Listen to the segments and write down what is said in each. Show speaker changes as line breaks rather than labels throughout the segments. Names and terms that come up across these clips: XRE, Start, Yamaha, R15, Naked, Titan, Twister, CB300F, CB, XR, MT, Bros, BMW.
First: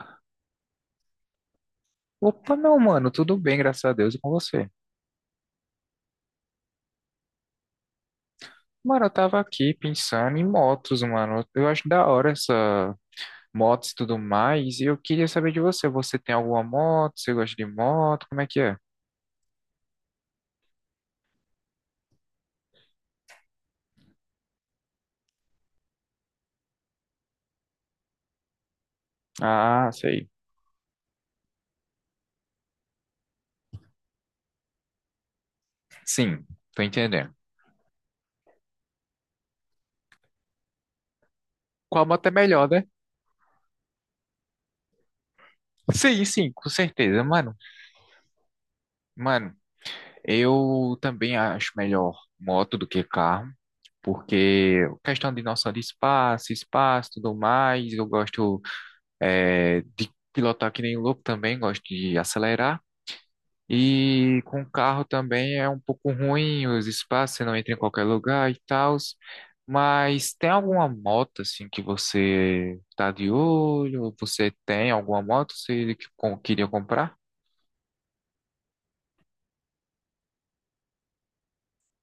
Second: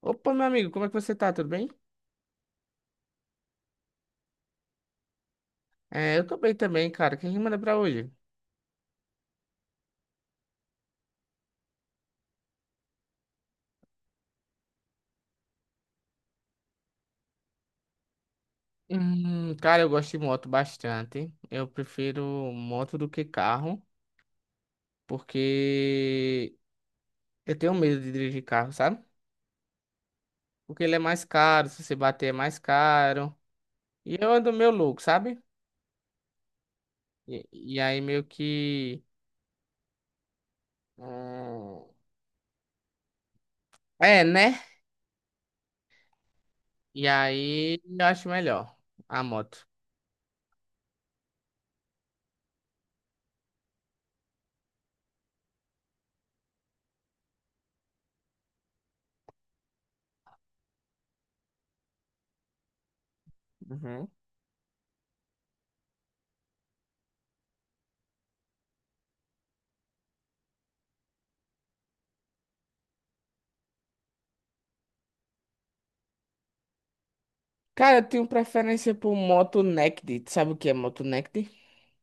Opa, meu amigo, como é que você tá? Tudo bem?
Opa, meu mano, tudo bem, graças a Deus, e com você?
É, eu tô bem também, cara. O que a gente manda pra hoje?
Mano, eu tava aqui pensando em motos, mano. Eu acho da hora essa motos e tudo mais. E eu queria saber de você. Você tem alguma moto? Você gosta de moto? Como é que é?
Cara, eu gosto de moto bastante. Eu prefiro moto do que carro, porque eu tenho medo de dirigir carro, sabe?
Ah, sei.
Porque ele é mais caro, se você bater é mais caro. E eu ando meio louco, sabe?
Sim, tô entendendo.
E aí meio que. Hum,
Qual moto é melhor, né?
é, né?
Sim, sim, com
E
certeza, mano.
aí eu acho melhor a
Mano,
moto.
eu também acho melhor moto do que carro, porque questão de noção de espaço, espaço, tudo mais. Eu gosto de pilotar que nem louco também, gosto de acelerar.
Uhum.
E com o carro também é um pouco ruim os espaços, você não entra em qualquer lugar e tal. Mas tem alguma moto assim que você tá de olho? Ou você tem alguma moto que você que queria comprar?
Cara, eu tenho preferência por moto naked. Sabe o que é moto naked?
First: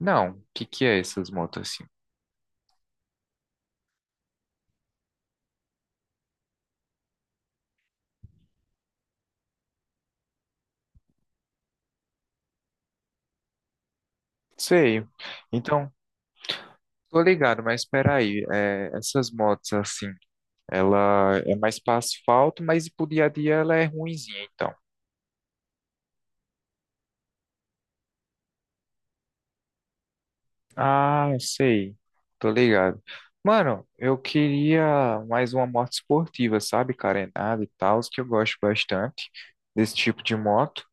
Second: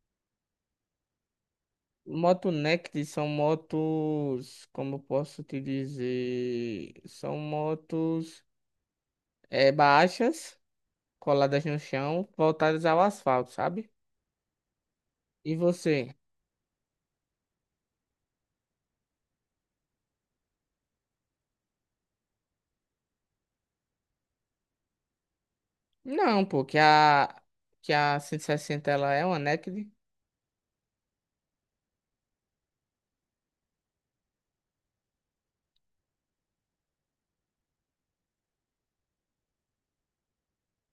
Não, o que que é essas motos assim?
Moto Naked são motos, como eu posso te dizer, são motos baixas, coladas no chão, voltadas ao asfalto, sabe?
Sei.
E
Então,
você?
tô ligado, mas espera aí, essas motos assim, ela é mais para asfalto, mas pro dia a dia ela é ruinzinha, então.
Não, pô, que a 160 ela é uma Naked.
Ah, sei. Tô ligado. Mano, eu queria mais uma moto esportiva, sabe? Carenada e tal, que eu gosto bastante desse tipo de moto.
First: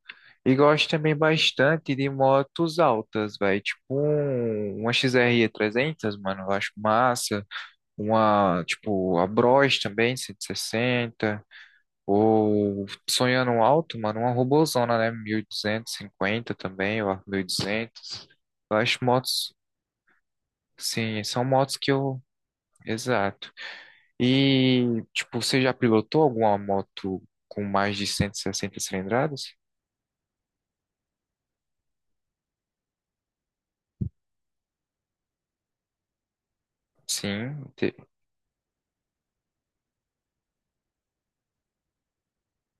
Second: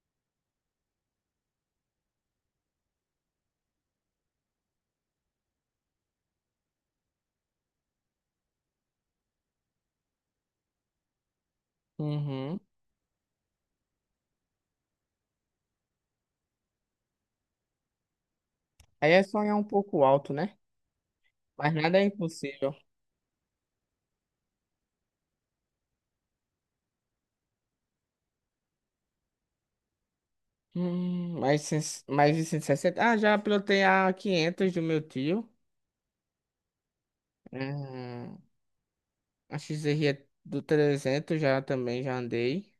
E gosto também bastante de motos altas, velho. Uma X r 300, mano, eu acho massa. Uma, tipo, a Bros também, 160.
Uhum.
Ou sonhando alto, mano, uma robozona, né? 1.250 também, ou 1.200. Eu acho
Aí é
motos.
sonhar um pouco alto, né?
Sim, são
Mas
motos que
nada é
eu.
impossível.
Exato. E, tipo, você já pilotou alguma moto com mais de 160 cilindradas?
Hum, mais, cem- mais de 160. Ah, já pilotei a 500 do meu tio.
Sim.
Hum, a XR é do 300 já também, já andei.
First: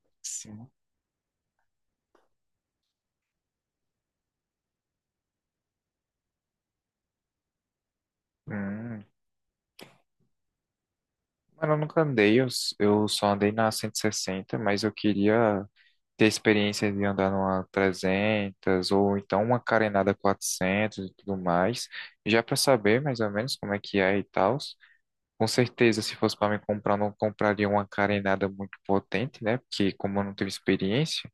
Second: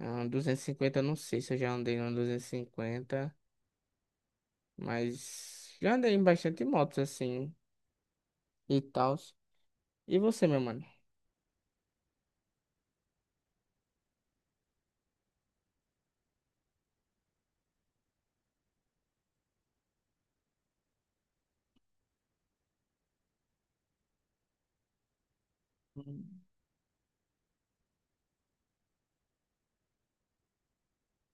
Ah,
Sim.
250, eu não sei se eu já andei no 250, mas já andei em bastante motos assim e
Hum,
tal. E você, meu mano?
mas eu nunca andei, eu só andei na 160, mas eu queria ter experiência de andar numa 300 ou então uma carenada 400 e tudo mais, já para saber mais ou menos como é que é e tal. Com certeza, se fosse
Hum.
para me comprar, eu não compraria uma carenada muito potente, né? Porque como eu não tive experiência,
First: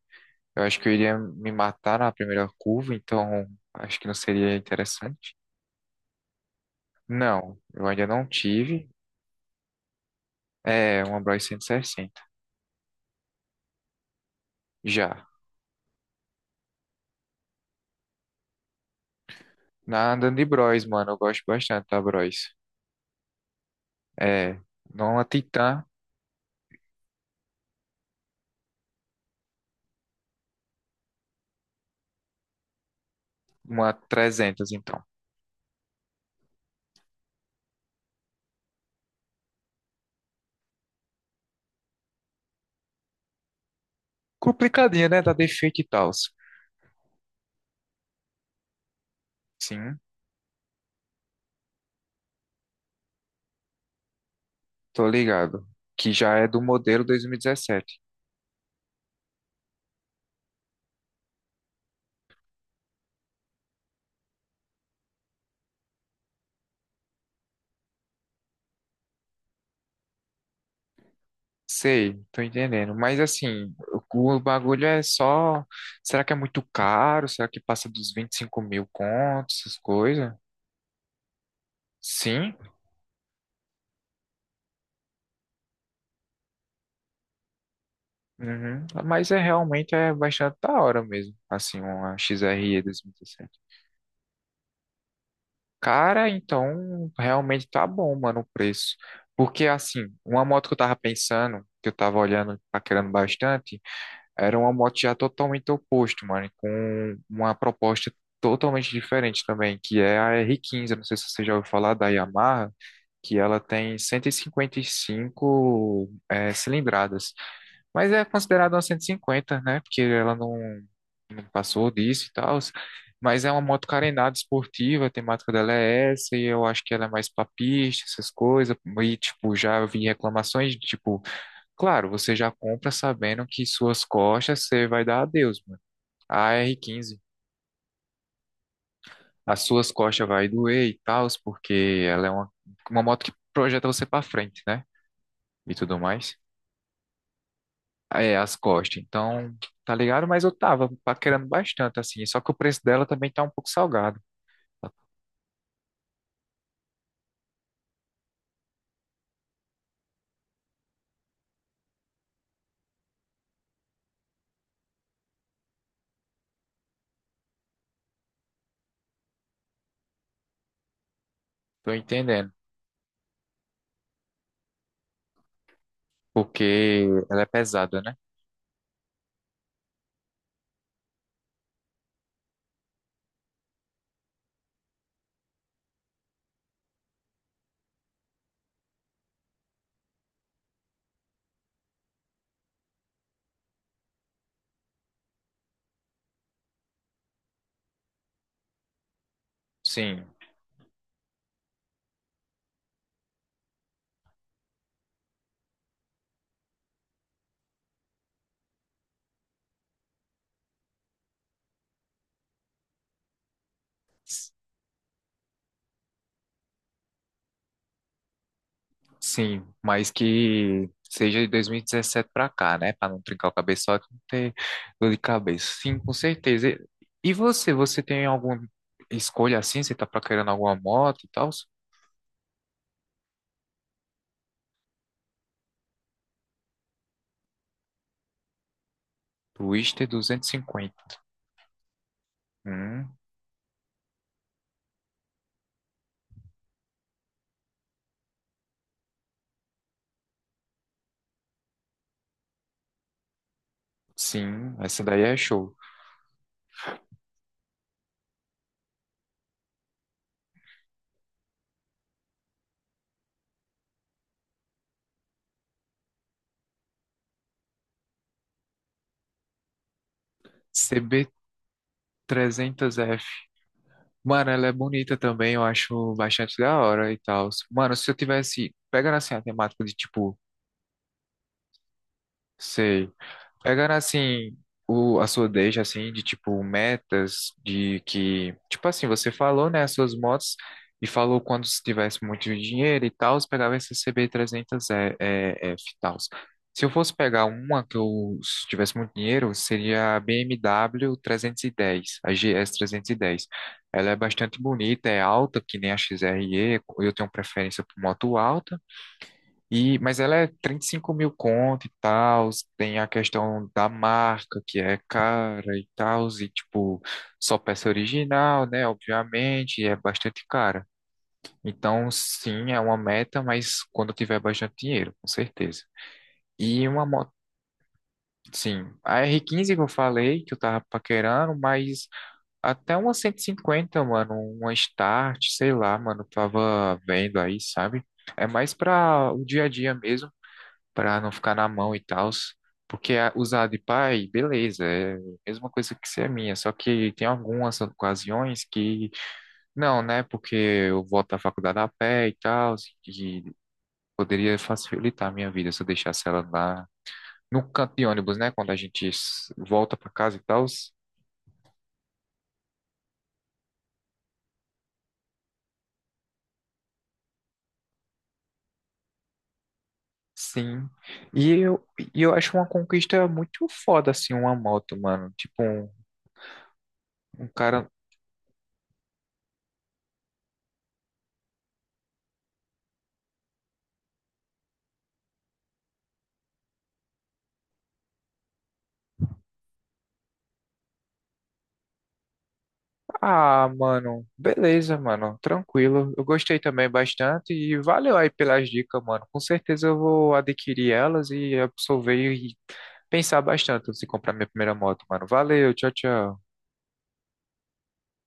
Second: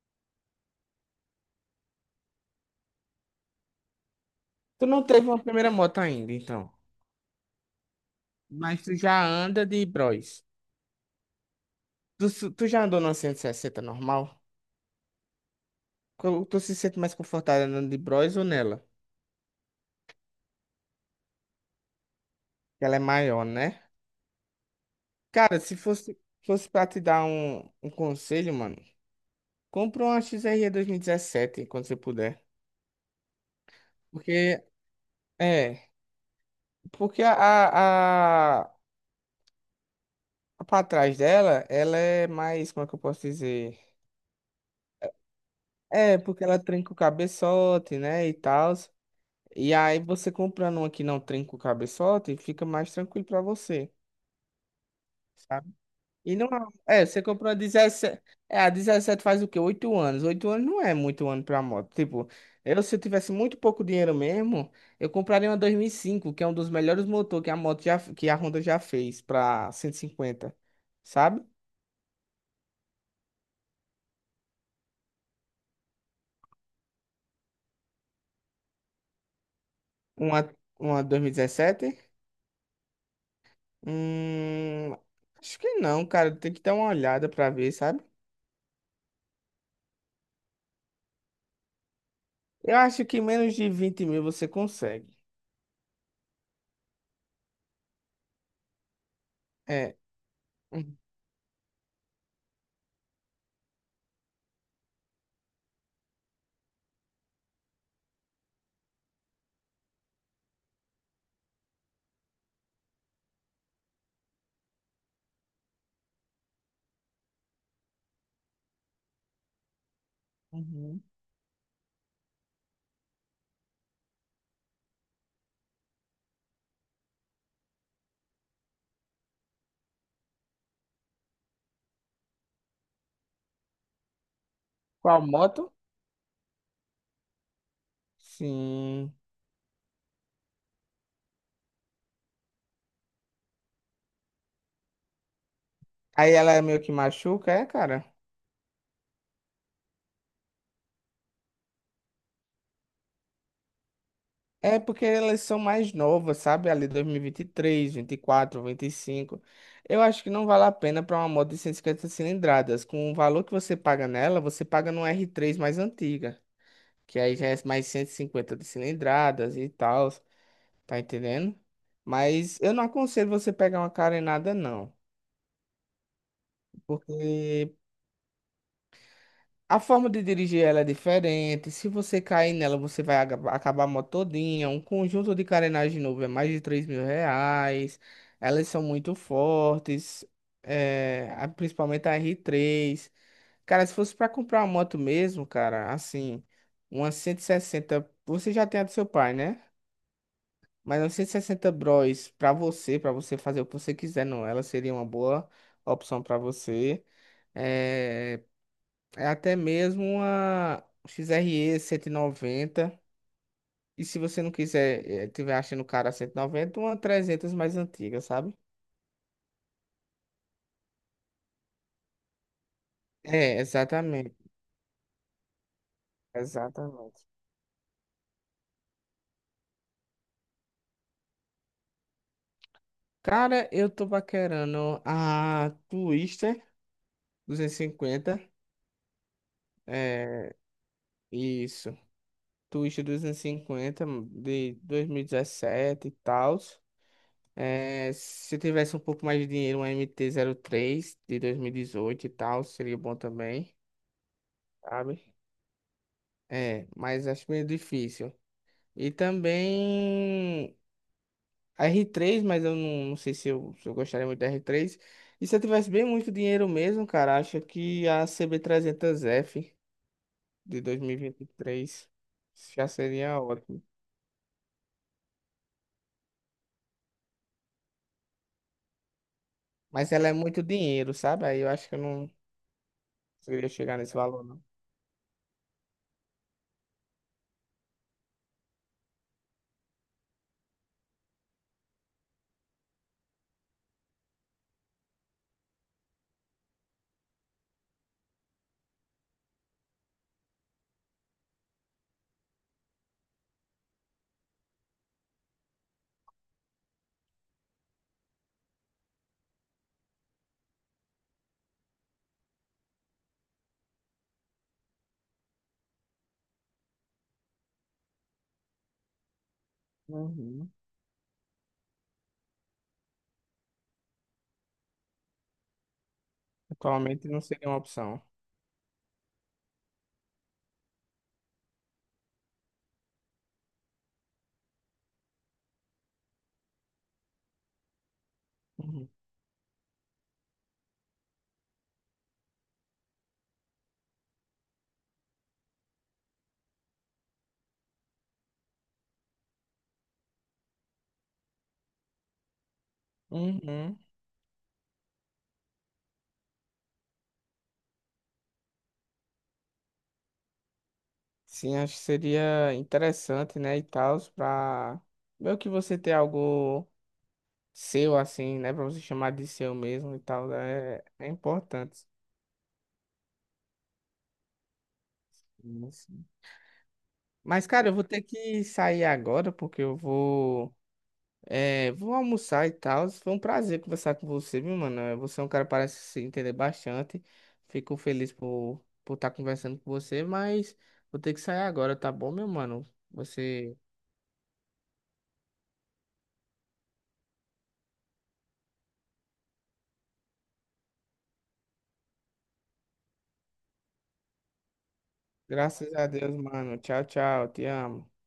eu acho que eu iria me matar na primeira curva, então acho que não seria
Tu não teve
interessante.
uma primeira moto ainda, então.
Não, eu ainda não
Mas
tive.
tu já anda de Bros.
É, uma Bros 160.
Tu já andou numa 160 normal?
Já.
Tu se sente mais confortável andando de Bros ou nela?
Na andando de Bros, mano, eu gosto bastante da Bros.
Que ela é maior, né?
É, não uma
Cara, se
Titan,
fosse, fosse pra te dar um conselho, mano, compra uma XR e 2017 quando você puder.
uma
Porque,
300, então.
é. Porque a pra trás dela, ela é mais, como é que eu posso dizer?
Complicadinha, né? Da defeito e tal.
É, porque ela trinca o cabeçote, né, e tal. E
Sim,
aí você comprando uma que não trinca o cabeçote, fica mais tranquilo pra você,
tô ligado.
sabe?
Que
E
já
não
é do
é,
modelo
é, você comprou a
2017.
17, é, a 17 faz o quê? Oito anos. Oito anos não é muito ano pra moto. Tipo, eu se eu tivesse muito pouco dinheiro mesmo, eu compraria uma 2005 que é um dos melhores motores que a moto já, que a Honda já fez pra 150, sabe?
Sei, tô entendendo. Mas assim, o bagulho é só. Será que é muito caro? Será que passa dos 25 mil contos, essas coisas?
Uma, uma 2017?
Sim.
Hum, acho que não, cara. Tem que dar uma olhada pra ver, sabe?
Uhum. Mas é realmente é bastante da hora mesmo. Assim, uma X R
Eu
E dois mil e
acho que menos
2017.
de 20 mil você consegue.
Cara, então realmente tá bom, mano, o preço. Porque
É.
assim, uma moto que eu tava pensando, que eu tava olhando, paquerando bastante. Era uma moto já totalmente oposto, mano, com uma proposta totalmente diferente também, que é a R15. Eu não sei se você já ouviu falar da Yamaha, que ela tem 155 cilindradas, mas é considerada uma 150, né, porque ela não,
Uhum.
não passou disso e tal, mas é uma moto carenada esportiva, a temática dela é essa, e eu acho que ela é mais pra pista, essas coisas, e, tipo, já vi reclamações, de, tipo, claro, você já compra sabendo que suas costas você vai dar
Qual
adeus,
moto?
mano. A R15,
Sim.
as suas costas vai doer e tal, porque ela é uma moto que projeta você pra frente, né? E tudo
Aí
mais.
ela é meio que machuca, é, cara?
É, as costas. Então, tá ligado? Mas eu tava paquerando bastante, assim. Só que o preço dela também tá um pouco salgado.
É porque elas são mais novas, sabe? Ali dois mil e vinte três, quatro, vinte e cinco. Eu acho que não vale a pena para uma moto de 150 cilindradas. Com o valor que você paga nela, você paga num R3 mais antiga. Que aí já é mais 150 de cilindradas e tal, tá entendendo?
Tô entendendo.
Mas eu não aconselho você pegar uma carenada, não.
Porque ela é
Porque
pesada, né?
a forma de dirigir ela é diferente. Se você cair nela, você vai acabar a moto todinha. Um conjunto de carenagem novo é mais de 3 mil reais. Elas são muito fortes. É, principalmente a R3. Cara, se fosse pra comprar uma moto mesmo, cara, assim, uma 160, você já tem a do seu pai, né?
Sim.
Mas 960 bros pra você, fazer o que você quiser, não. Ela seria uma boa opção pra você. É, é até mesmo uma XRE 190. E 190. E se você não quiser, tiver achando cara 190, uma 300 mais antiga, sabe?
Sim, mas que seja de 2017 para cá, né? Para não trincar o
É,
cabeçote, não
exatamente.
ter dor de cabeça. Sim, com certeza. E
Exatamente.
e você tem alguma escolha assim? Você tá procurando alguma moto e tal?
Cara, eu tô paquerando a Twister 250.
Twister
É,
250.
isso. Twister
Hum,
250 de 2017 e dezessete e tal. É, se eu tivesse um pouco mais de dinheiro, um MT3 de 2018 e tal, seria bom também,
sim, essa daí
sabe?
é show.
É, mas acho meio difícil. E também a R3, mas eu não sei se eu gostaria muito da R3. E se eu tivesse bem muito dinheiro mesmo, cara, acho que a CB300F de dois mil e vinte e três já
CB300F.
seria ótimo.
Mano, ela é bonita também, eu acho bastante da hora e tal. Mano, se eu tivesse, pegando assim a temática de
Mas ela é
tipo,
muito dinheiro, sabe? Aí eu acho que eu não
sei.
conseguiria
Pegando
chegar nesse valor,
assim
não.
o, a sua deixa assim de tipo metas de que tipo assim você falou né as suas motos e falou quando se tivesse muito dinheiro e tal, você pegava esse CB300 F e tal. Se eu fosse pegar uma que eu se tivesse muito dinheiro, seria a BMW 310, a GS 310. Ela é bastante bonita, é alta, que nem a XRE, eu tenho preferência por moto alta. E, mas ela é 35 mil conto e tal, tem a questão da marca que é cara e tal, e tipo, só peça original, né? Obviamente, e é bastante
Uhum.
cara. Então, sim, é uma meta, mas quando eu tiver bastante dinheiro, com certeza. E uma
Atualmente
moto,
não seria uma opção.
sim, a R15 que eu falei, que eu tava paquerando, mas até uma 150 mano, uma Start, sei lá, mano, eu tava vendo aí, sabe? É mais
Uhum.
pra o dia a dia mesmo para não ficar na mão e tal. Porque usar de pai, beleza, é a mesma coisa que ser minha, só que tem algumas ocasiões que não, né? Porque eu volto à faculdade a pé e tal, e
Uhum.
poderia facilitar a minha vida se eu deixasse ela lá no canto de ônibus, né? Quando a gente volta para casa e tal.
Sim, acho que seria interessante, né, e tal, pra meio que você ter algo seu, assim, né, pra você chamar de seu mesmo e tal,
Sim.
é
E eu,
importante.
e eu acho uma conquista muito foda, assim, uma moto, mano. Tipo, um,
Sim, sim.
um
Mas,
cara.
cara, eu vou ter que sair agora, porque eu vou, vou almoçar e tal. Foi um prazer conversar com você, viu, mano? É, você é um cara que parece se entender bastante. Fico feliz por estar conversando com você, mas vou ter que sair agora, tá bom, meu mano?
Ah,
Você.
mano, beleza, mano, tranquilo. Eu gostei também bastante e valeu aí pelas dicas, mano. Com certeza eu vou adquirir elas e absorver e pensar bastante antes de comprar minha primeira moto, mano. Valeu, tchau,
Graças a Deus,
tchau.
mano. Tchau, tchau. Te amo.